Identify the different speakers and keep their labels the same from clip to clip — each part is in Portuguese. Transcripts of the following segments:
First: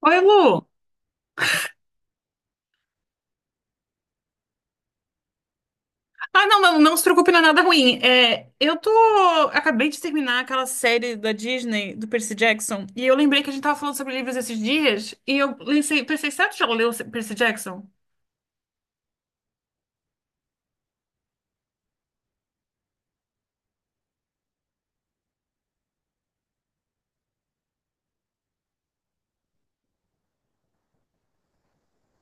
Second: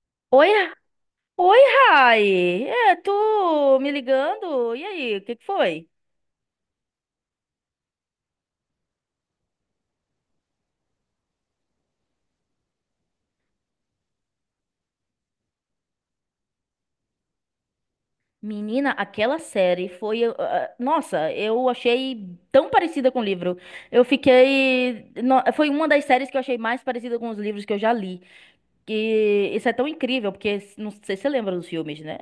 Speaker 1: Oi,
Speaker 2: Oi,
Speaker 1: Lu.
Speaker 2: Oi, Rai. É, tu me ligando? E aí, o que que foi?
Speaker 1: Ah, não, não, não se preocupe, não é nada ruim. É, eu tô. Acabei de terminar aquela série da Disney, do Percy Jackson, e eu lembrei que a gente tava falando sobre livros esses dias, e eu pensei, pensei, será que tu já leu Percy Jackson?
Speaker 2: Menina, aquela série foi. Nossa, eu achei tão parecida com o livro. Eu fiquei. No- Foi uma das séries que eu achei mais parecida com os livros que eu já li. E isso é tão incrível, porque não sei se você lembra dos filmes, né?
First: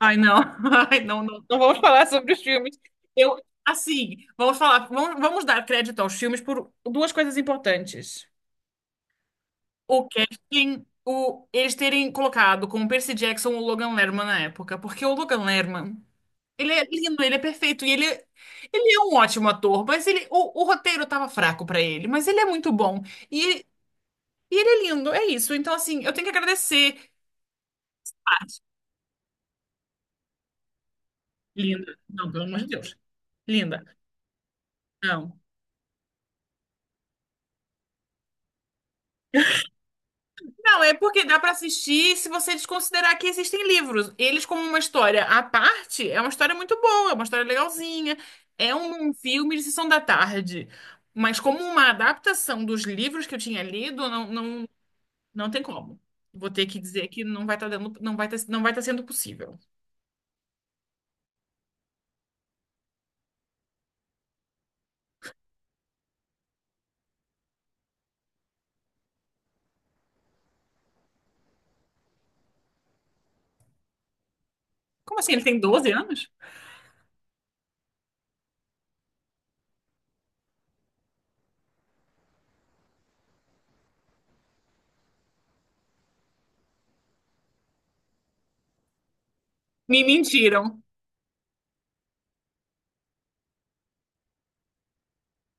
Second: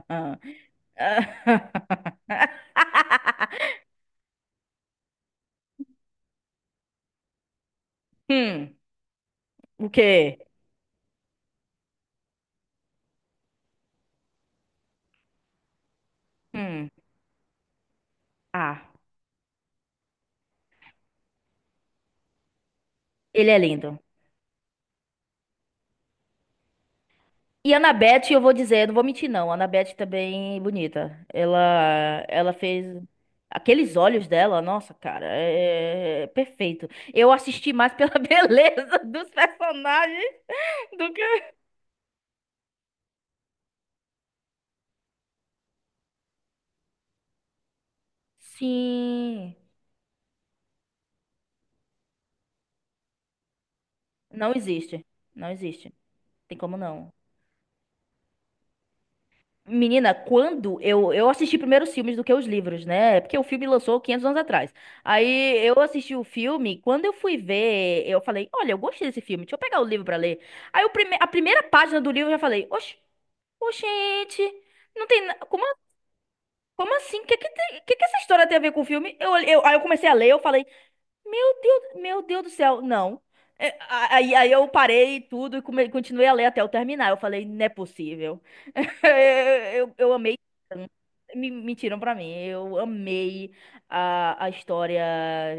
Speaker 1: Ai, não. Ai, não, não, não vamos falar sobre os filmes. Eu, assim, vamos falar, vamos dar crédito aos filmes por duas coisas importantes.
Speaker 2: Hum, o
Speaker 1: O
Speaker 2: quê?
Speaker 1: casting, eles terem colocado como Percy Jackson o Logan Lerman na época, porque o Logan Lerman. Ele é
Speaker 2: Hum,
Speaker 1: lindo, ele é perfeito. E ele, é-
Speaker 2: ah,
Speaker 1: ele é um ótimo ator, mas ele, o roteiro tava fraco pra ele, mas ele é muito bom.
Speaker 2: ele é
Speaker 1: E,
Speaker 2: lindo.
Speaker 1: e ele é lindo, é isso. Então, assim, eu tenho que agradecer.
Speaker 2: E a Anabete, eu vou dizer, não vou mentir não, a Anabete também é bonita.
Speaker 1: Linda.
Speaker 2: Ela,
Speaker 1: Não, pelo
Speaker 2: ela
Speaker 1: amor de
Speaker 2: fez
Speaker 1: Deus. Linda.
Speaker 2: aqueles olhos dela, nossa, cara,
Speaker 1: Não.
Speaker 2: é perfeito. Eu assisti mais pela beleza dos personagens
Speaker 1: Não, é
Speaker 2: do
Speaker 1: porque dá pra
Speaker 2: que...
Speaker 1: assistir se você desconsiderar que existem livros. Eles, como uma história à parte, é uma história muito boa, é uma história legalzinha. É um
Speaker 2: Sim,
Speaker 1: filme de sessão da tarde. Mas como uma adaptação dos livros que eu tinha lido, não,
Speaker 2: não
Speaker 1: não.
Speaker 2: existe,
Speaker 1: Não
Speaker 2: não
Speaker 1: tem
Speaker 2: existe,
Speaker 1: como. Vou
Speaker 2: tem
Speaker 1: ter
Speaker 2: como
Speaker 1: que dizer
Speaker 2: não.
Speaker 1: que não vai estar dando, não vai tá, não vai tá sendo possível.
Speaker 2: Menina, quando eu assisti primeiro os filmes do que os livros, né? Porque o filme lançou 500 anos atrás. Aí eu assisti o filme, quando eu fui ver, eu falei: olha, eu gostei desse filme, deixa eu pegar o livro pra ler. Aí o prime a primeira página do livro eu já falei: oxe, oxente, não
Speaker 1: Como
Speaker 2: tem.
Speaker 1: assim?
Speaker 2: Na-
Speaker 1: Ele tem
Speaker 2: Como,
Speaker 1: doze anos?
Speaker 2: como assim? O que, que, que essa história tem a ver com o filme? Aí eu comecei a ler, eu falei: meu Deus, meu Deus do céu, não. Aí eu parei tudo e continuei a ler até eu terminar. Eu falei: não é possível. eu,
Speaker 1: Me
Speaker 2: eu amei
Speaker 1: mentiram.
Speaker 2: me mentiram pra mim. Eu amei a história.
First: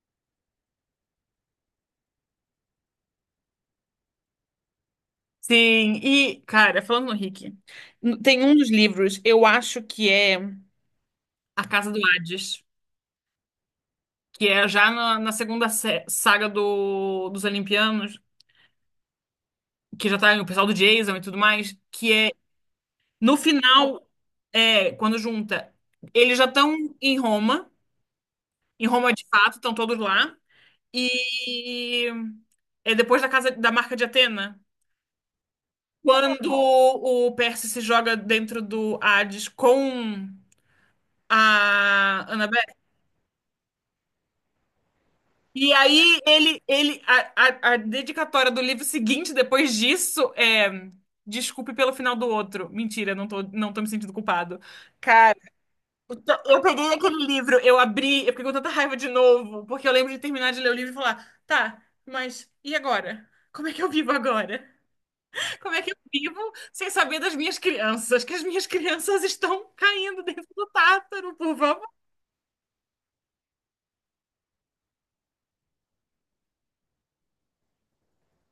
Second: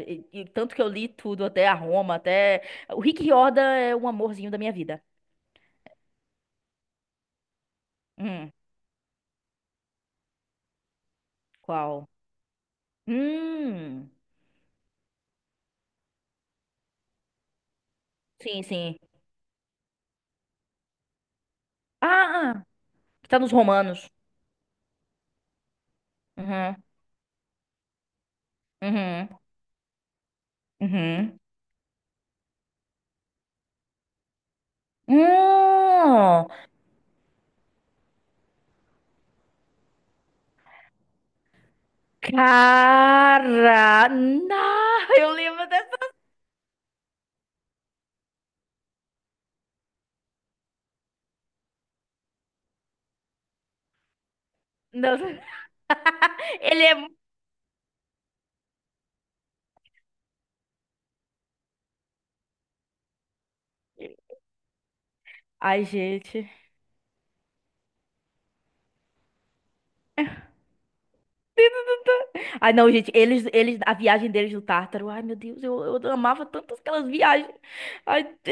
Speaker 2: E tanto que eu li tudo, até a Roma, até. O Rick Riordan é um amorzinho da minha vida.
Speaker 1: Sim, e, cara, falando no Rick, tem
Speaker 2: Hum,
Speaker 1: um dos livros, eu acho que é A Casa do
Speaker 2: qual?
Speaker 1: Hades,
Speaker 2: Hum.
Speaker 1: que é já na segunda saga dos Olimpianos,
Speaker 2: Sim, sim.
Speaker 1: que já tá o pessoal do Jason e tudo mais, que é,
Speaker 2: Ah, ah, que
Speaker 1: no
Speaker 2: tá nos
Speaker 1: final,
Speaker 2: romanos.
Speaker 1: é, quando junta, eles já estão
Speaker 2: Uhum,
Speaker 1: em Roma, em Roma de
Speaker 2: uhum,
Speaker 1: fato, estão todos lá.
Speaker 2: uhum.
Speaker 1: E é depois da casa da marca de Atena,
Speaker 2: Hum,
Speaker 1: quando o Perse se joga dentro do Hades com a Annabeth.
Speaker 2: cara, não, eu lembro
Speaker 1: E
Speaker 2: dessa.
Speaker 1: aí ele a dedicatória do livro seguinte depois disso é: Desculpe pelo final do outro. Mentira, não tô me sentindo culpado.
Speaker 2: Não.
Speaker 1: Cara, então, eu
Speaker 2: Ele
Speaker 1: peguei
Speaker 2: é.
Speaker 1: aquele livro, eu abri, eu fiquei com tanta raiva de novo, porque eu lembro de terminar de ler o livro e falar, tá, mas e agora? Como é que eu vivo agora? Como é
Speaker 2: Ai,
Speaker 1: que eu
Speaker 2: gente.
Speaker 1: vivo sem saber das minhas crianças? Que as minhas crianças estão caindo dentro do tártaro, por favor.
Speaker 2: Ai, não, gente, a viagem deles do Tártaro, ai, meu Deus, eu amava tanto aquelas viagens. Ai, é,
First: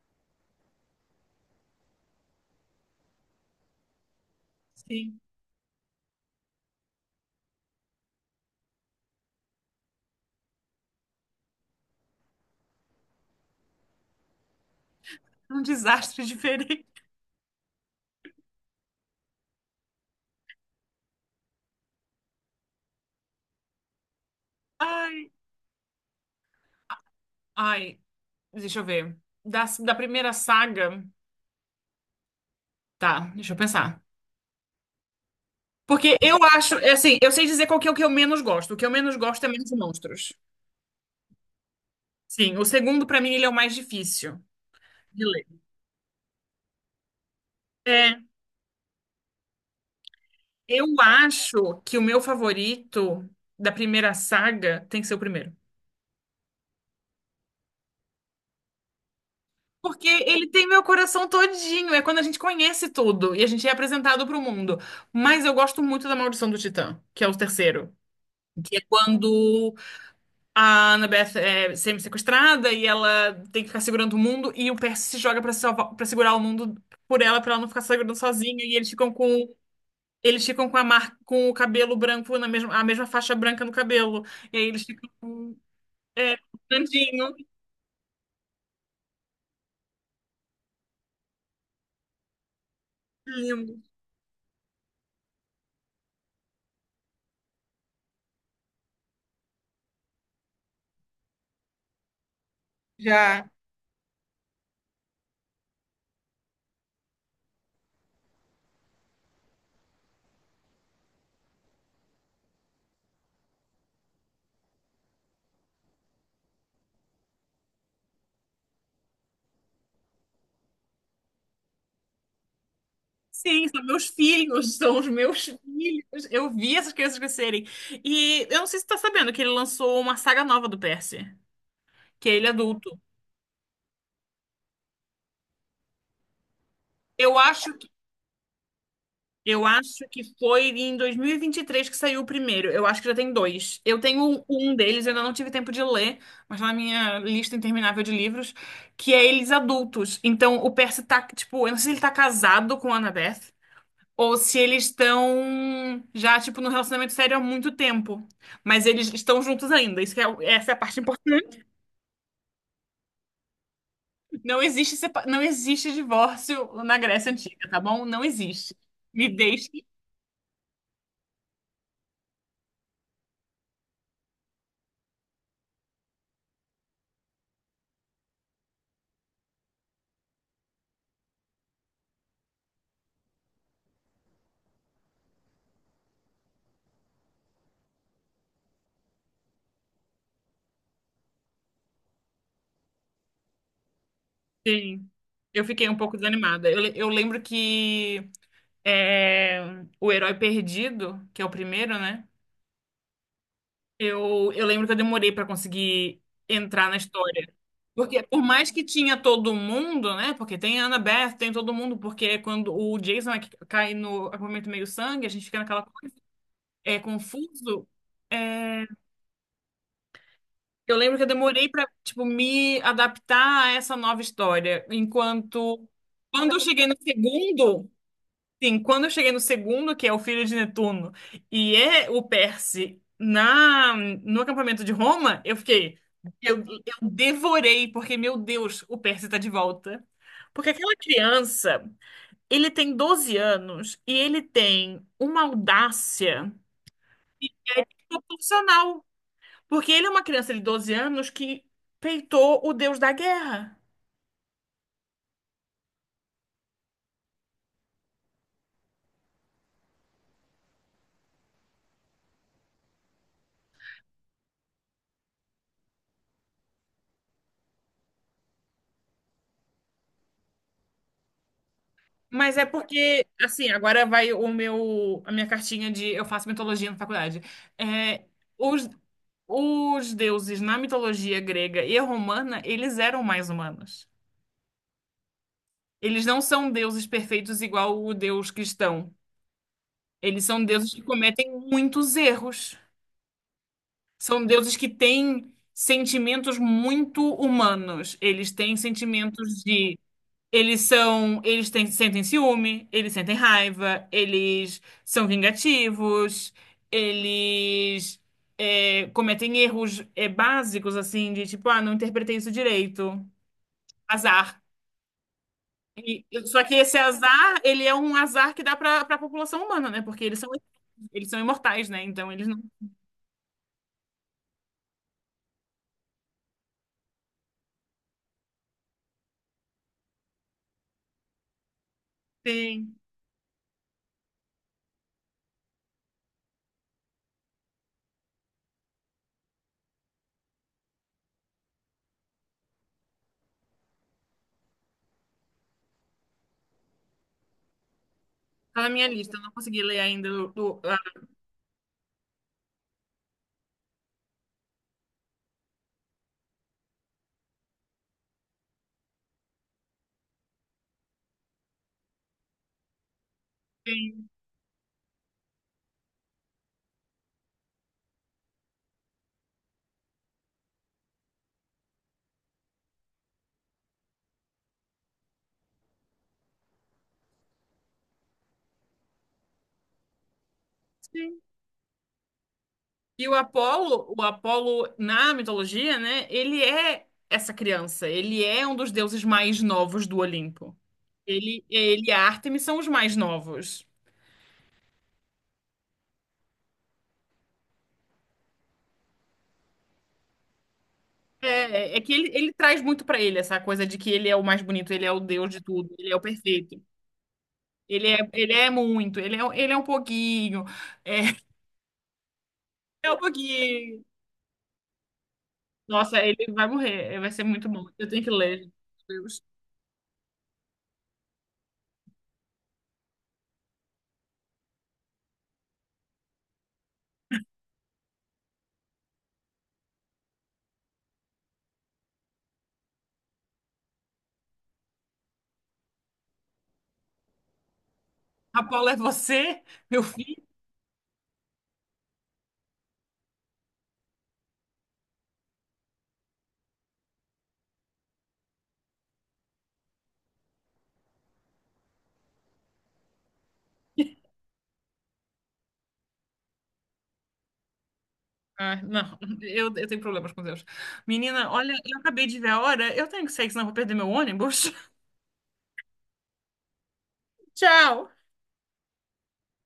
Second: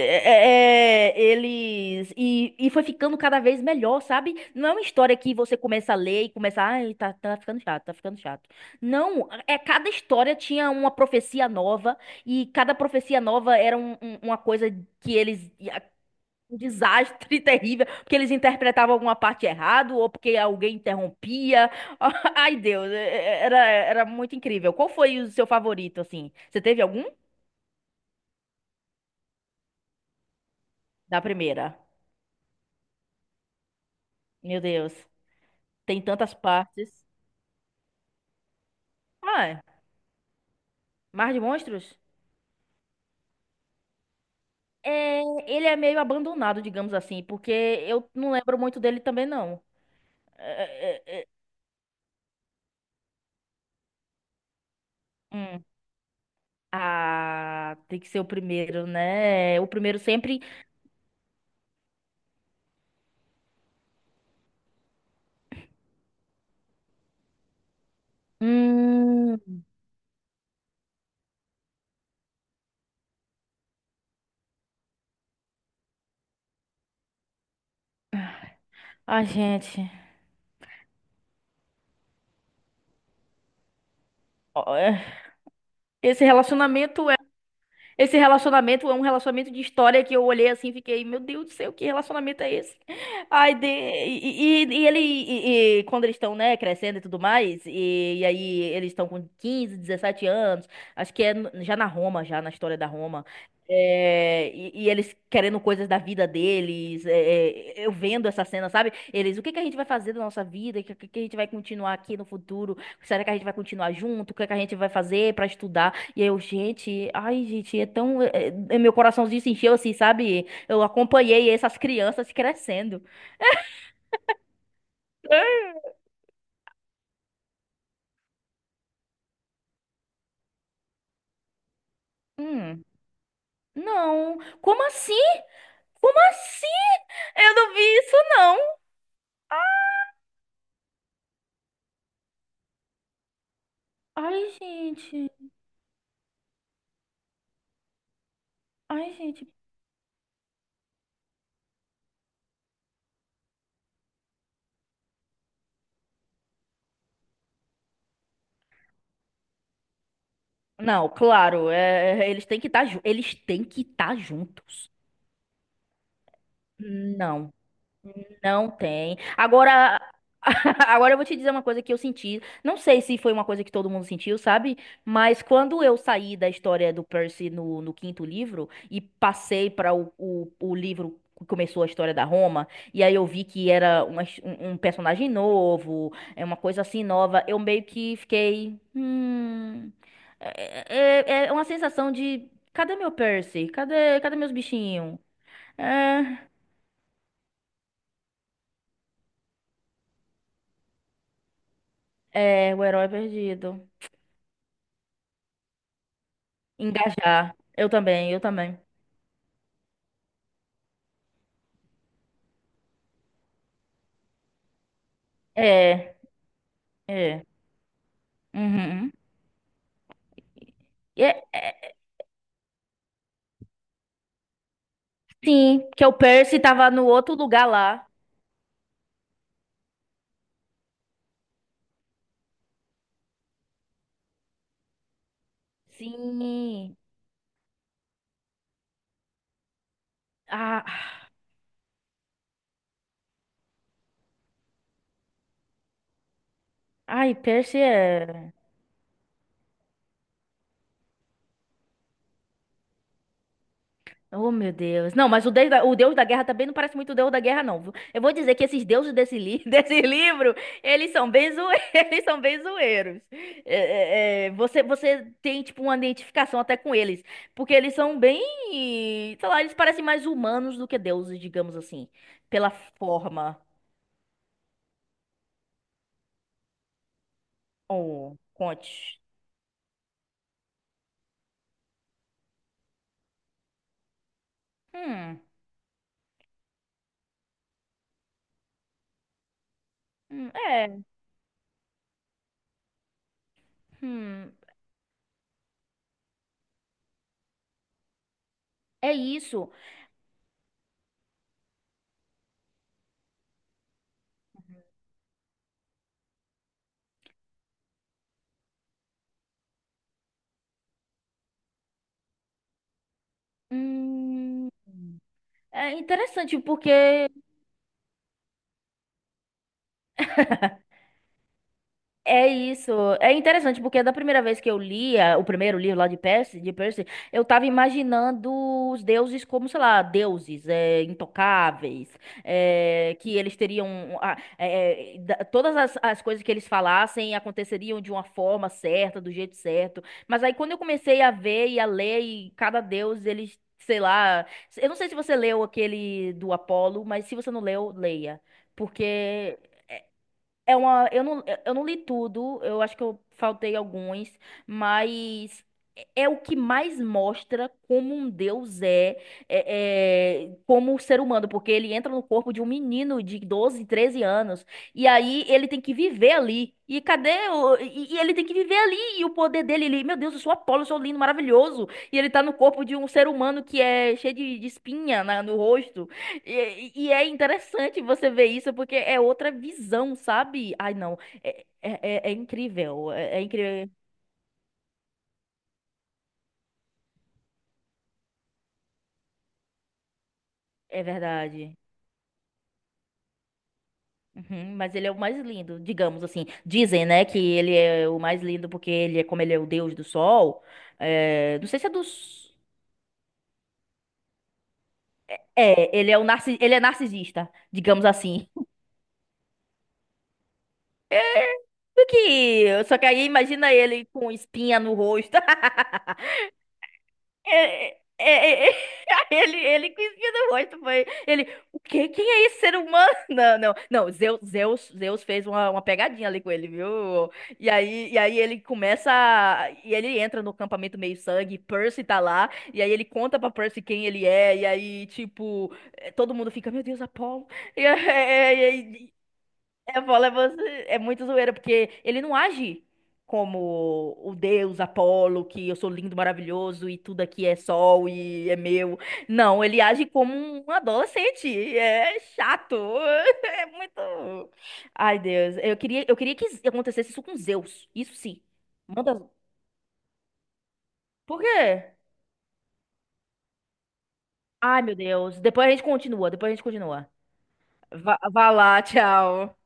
Speaker 2: é, é, eles. E foi ficando cada vez melhor, sabe? Não é uma história
Speaker 1: Sim,
Speaker 2: que você começa a ler e começa, ai, tá, tá ficando chato, tá ficando chato. Não, é cada história tinha uma profecia nova, e cada profecia nova era uma coisa que eles
Speaker 1: um desastre
Speaker 2: um
Speaker 1: diferente.
Speaker 2: desastre terrível, porque eles interpretavam alguma parte errado ou porque alguém interrompia. Ai, Deus, era muito incrível. Qual foi o
Speaker 1: Ai,
Speaker 2: seu favorito, assim? Você teve algum?
Speaker 1: ai, deixa eu ver. Da primeira saga.
Speaker 2: Da primeira.
Speaker 1: Tá, deixa eu pensar.
Speaker 2: Meu Deus, tem
Speaker 1: Porque
Speaker 2: tantas
Speaker 1: eu acho, é
Speaker 2: partes.
Speaker 1: assim, eu sei dizer qual que é o que eu menos gosto. O que eu menos gosto é
Speaker 2: Ah,
Speaker 1: Menos Monstros.
Speaker 2: Mar de Monstros?
Speaker 1: Sim, o segundo, pra mim, ele é o mais difícil
Speaker 2: É,
Speaker 1: de ler.
Speaker 2: ele é meio abandonado, digamos assim, porque eu
Speaker 1: É,
Speaker 2: não lembro muito dele também, não.
Speaker 1: eu
Speaker 2: É, é, é,
Speaker 1: acho que o meu favorito da primeira saga tem que ser o primeiro.
Speaker 2: hum. Ah, tem que ser o primeiro, né? O primeiro
Speaker 1: Porque
Speaker 2: sempre.
Speaker 1: ele tem meu coração todinho. É quando a gente conhece tudo e a gente é apresentado para o mundo. Mas eu gosto muito da Maldição do Titã, que é o terceiro. Que é
Speaker 2: Hum.
Speaker 1: quando a Annabeth é semi-sequestrada e ela tem que ficar segurando o mundo e o Percy se joga para salvar, para segurar o mundo por ela, para ela não ficar segurando sozinha. E eles ficam
Speaker 2: Ai,
Speaker 1: com
Speaker 2: gente.
Speaker 1: eles ficam com a marca, com o cabelo branco a mesma faixa branca no cabelo. E aí eles ficam com,
Speaker 2: Esse
Speaker 1: é,
Speaker 2: relacionamento é,
Speaker 1: grandinho,
Speaker 2: esse relacionamento é um relacionamento de história que eu olhei assim e fiquei, meu Deus do céu, que relacionamento é esse? Ai, de...
Speaker 1: lindo.
Speaker 2: ele, e quando eles estão, né, crescendo e tudo mais, e aí eles estão com 15 17 anos, acho que é já na Roma, já na história da Roma,
Speaker 1: Já.
Speaker 2: e eles querendo coisas da vida deles, eu vendo essa cena, sabe? Eles, o que que a gente vai fazer da nossa vida? O que, que a gente vai continuar aqui no futuro? Será que a gente vai continuar junto? O que que a gente vai fazer pra estudar? E eu, gente, ai, gente, meu coraçãozinho se encheu assim, sabe? Eu acompanhei essas crianças crescendo.
Speaker 1: Sim, são meus filhos, são os meus
Speaker 2: É.
Speaker 1: filhos. Eu vi essas crianças crescerem. E eu não sei se você tá sabendo que ele lançou uma saga nova do Percy, que é ele
Speaker 2: Hum,
Speaker 1: adulto.
Speaker 2: não. Como assim? Como assim?
Speaker 1: Eu
Speaker 2: Eu
Speaker 1: acho
Speaker 2: não vi
Speaker 1: que,
Speaker 2: isso, não.
Speaker 1: eu acho que foi em 2023 que saiu o primeiro. Eu acho que já tem dois. Eu tenho
Speaker 2: Ai,
Speaker 1: um deles, eu ainda
Speaker 2: gente.
Speaker 1: não tive tempo de ler, mas tá na minha lista interminável de livros,
Speaker 2: Ai,
Speaker 1: que é
Speaker 2: gente.
Speaker 1: eles adultos. Então o Percy tá, tipo, eu não sei se ele tá casado com a Annabeth. Ou se eles estão já, tipo, num relacionamento sério há muito tempo. Mas eles estão juntos ainda. Isso que é, essa é a parte
Speaker 2: Não,
Speaker 1: importante.
Speaker 2: claro, eles têm que estar, eles têm que estar
Speaker 1: Não
Speaker 2: juntos.
Speaker 1: existe, sepa- não existe divórcio na Grécia
Speaker 2: Não.
Speaker 1: Antiga, tá bom? Não
Speaker 2: Não
Speaker 1: existe.
Speaker 2: tem.
Speaker 1: Me deixe.
Speaker 2: Agora, agora eu vou te dizer uma coisa que eu senti. Não sei se foi uma coisa que todo mundo sentiu, sabe? Mas quando eu saí da história do Percy no quinto livro e passei para o livro que começou a história da Roma, e aí eu vi que era um personagem novo, é uma coisa assim nova, eu meio que fiquei. É uma sensação de. Cadê meu Percy? Cadê, cadê meus
Speaker 1: Sim.
Speaker 2: bichinhos?
Speaker 1: Eu fiquei um pouco
Speaker 2: É,
Speaker 1: desanimada. Eu lembro que é, o Herói Perdido, que é o primeiro, né?
Speaker 2: o herói perdido.
Speaker 1: Eu lembro que eu demorei pra conseguir entrar na história.
Speaker 2: Engajar. Eu
Speaker 1: Porque
Speaker 2: também, eu
Speaker 1: por mais
Speaker 2: também.
Speaker 1: que tinha todo mundo, né? Porque tem a Annabeth, tem todo mundo, porque quando o Jason é que cai no acampamento meio-sangue, a gente fica naquela coisa,
Speaker 2: É,
Speaker 1: é
Speaker 2: é.
Speaker 1: confuso. É,
Speaker 2: Uhum.
Speaker 1: eu lembro que
Speaker 2: E
Speaker 1: eu
Speaker 2: É,
Speaker 1: demorei pra,
Speaker 2: é,
Speaker 1: tipo, me adaptar a essa nova história. Enquanto
Speaker 2: sim, que o
Speaker 1: quando
Speaker 2: Percy
Speaker 1: eu cheguei
Speaker 2: tava
Speaker 1: no
Speaker 2: no outro lugar
Speaker 1: segundo,
Speaker 2: lá.
Speaker 1: sim, quando eu cheguei no segundo, que é o filho de Netuno, e é o Perse no acampamento de Roma, eu fiquei.
Speaker 2: Sim.
Speaker 1: Eu devorei, porque, meu Deus, o Perse tá de volta. Porque
Speaker 2: Ah,
Speaker 1: aquela criança, ele tem 12 anos e ele tem uma audácia
Speaker 2: ai, Percy é.
Speaker 1: proporcional. Porque ele é uma criança de 12 anos que peitou o deus da guerra.
Speaker 2: Oh, meu Deus. Não, mas o Deus da Guerra também não parece muito o Deus da Guerra, não. Viu? Eu vou dizer que esses deuses desse livro, eles são bem, zoe- eles são bem zoeiros. É, você, você tem, tipo, uma identificação até com eles. Porque eles são bem... Sei lá, eles parecem mais humanos do que deuses, digamos assim.
Speaker 1: Mas é
Speaker 2: Pela
Speaker 1: porque,
Speaker 2: forma.
Speaker 1: assim, agora vai a minha cartinha de eu faço mitologia na faculdade. É,
Speaker 2: Oh,
Speaker 1: os,
Speaker 2: conte.
Speaker 1: os deuses na mitologia grega e romana, eles eram mais humanos.
Speaker 2: Hum,
Speaker 1: Eles não são deuses perfeitos igual o deus cristão. Eles
Speaker 2: hum,
Speaker 1: são deuses que
Speaker 2: é,
Speaker 1: cometem muitos erros. São
Speaker 2: hum,
Speaker 1: deuses que têm sentimentos muito humanos. Eles têm
Speaker 2: é
Speaker 1: sentimentos
Speaker 2: isso.
Speaker 1: de. Eles são, eles têm- sentem ciúme, eles sentem raiva, eles são vingativos, eles é, cometem erros é, básicos, assim, de tipo, ah, não interpretei isso direito, azar.
Speaker 2: Hum, é
Speaker 1: E-
Speaker 2: interessante
Speaker 1: só que esse
Speaker 2: porque
Speaker 1: azar, ele é um azar que dá para a população humana, né? Porque eles são imortais, né? Então eles
Speaker 2: é
Speaker 1: não
Speaker 2: isso. É interessante, porque da primeira vez que eu lia o primeiro livro lá de Percy, eu tava imaginando os deuses como, sei lá, intocáveis,
Speaker 1: têm.
Speaker 2: é, que eles teriam. Todas as coisas que eles falassem aconteceriam de uma forma certa, do jeito certo. Mas aí quando eu comecei a ver e a ler, e cada deus, eles, sei lá. Eu não sei se você leu aquele do Apolo, mas se você não leu, leia.
Speaker 1: Tá na minha lista, eu não
Speaker 2: Porque
Speaker 1: consegui ler ainda.
Speaker 2: é uma, eu não li tudo, eu acho que eu faltei alguns, mas é o que mais mostra como um deus é, é, é, como um ser humano, porque ele entra no corpo de um menino de 12, 13 anos, e aí ele tem que viver ali. E ele tem que viver ali, e o poder dele, ele, meu Deus, eu sou Apolo, eu sou lindo, maravilhoso, e ele tá no corpo de um ser humano que é cheio de espinha no rosto. E é interessante você ver isso, porque é outra visão, sabe? Ai, não.
Speaker 1: Sim.
Speaker 2: É, é, é incrível.
Speaker 1: E o
Speaker 2: É, é incrível.
Speaker 1: Apolo, o Apolo na mitologia, né? Ele é essa criança. Ele é um dos deuses mais novos do Olimpo.
Speaker 2: É
Speaker 1: Ele,
Speaker 2: verdade.
Speaker 1: ele e a Ártemis são os mais novos.
Speaker 2: Uhum, mas ele é o mais lindo, digamos assim. Dizem, né, que ele é o mais lindo porque ele é, como ele é o deus do sol.
Speaker 1: É,
Speaker 2: É, não sei se é
Speaker 1: é que ele
Speaker 2: dos.
Speaker 1: traz muito pra ele essa coisa de que ele é o mais bonito, ele é o deus de tudo,
Speaker 2: É, ele
Speaker 1: ele é
Speaker 2: é
Speaker 1: o
Speaker 2: o ele
Speaker 1: perfeito.
Speaker 2: é narcisista, digamos
Speaker 1: Ele é,
Speaker 2: assim.
Speaker 1: ele é muito, ele é um pouquinho. É,
Speaker 2: Porque, só que
Speaker 1: é um
Speaker 2: aí imagina
Speaker 1: pouquinho.
Speaker 2: ele com espinha no rosto.
Speaker 1: Nossa, ele vai morrer, vai ser muito bom.
Speaker 2: É,
Speaker 1: Eu tenho que ler.
Speaker 2: é, é, é,
Speaker 1: Meu Deus.
Speaker 2: ele que riu do rosto, foi. Ele, o quê? Quem é esse ser humano? Não, não, não. Zeus, Zeus, Zeus fez uma pegadinha ali com ele, viu? E aí ele começa. E ele entra no acampamento meio sangue, Percy tá lá, e aí ele conta pra Percy quem ele é, e aí, tipo, todo mundo fica, meu Deus, Apolo.
Speaker 1: Apolo é
Speaker 2: E,
Speaker 1: você, meu
Speaker 2: eu falo, é,
Speaker 1: filho?
Speaker 2: é muito zoeira, porque ele não age como o deus Apolo, que eu sou lindo, maravilhoso e tudo aqui é sol e é meu. Não, ele age como um adolescente. É chato. É muito. Ai, Deus. Eu queria que acontecesse isso com Zeus. Isso sim.
Speaker 1: Ah, não,
Speaker 2: Manda.
Speaker 1: eu tenho problemas com Deus.
Speaker 2: Por
Speaker 1: Menina, olha,
Speaker 2: quê?
Speaker 1: eu acabei de ver a hora. Eu tenho que sair, senão eu vou perder meu ônibus.
Speaker 2: Ai, meu Deus. Depois a gente continua. Depois a gente continua.
Speaker 1: Tchau!
Speaker 2: Vá, vá lá, tchau.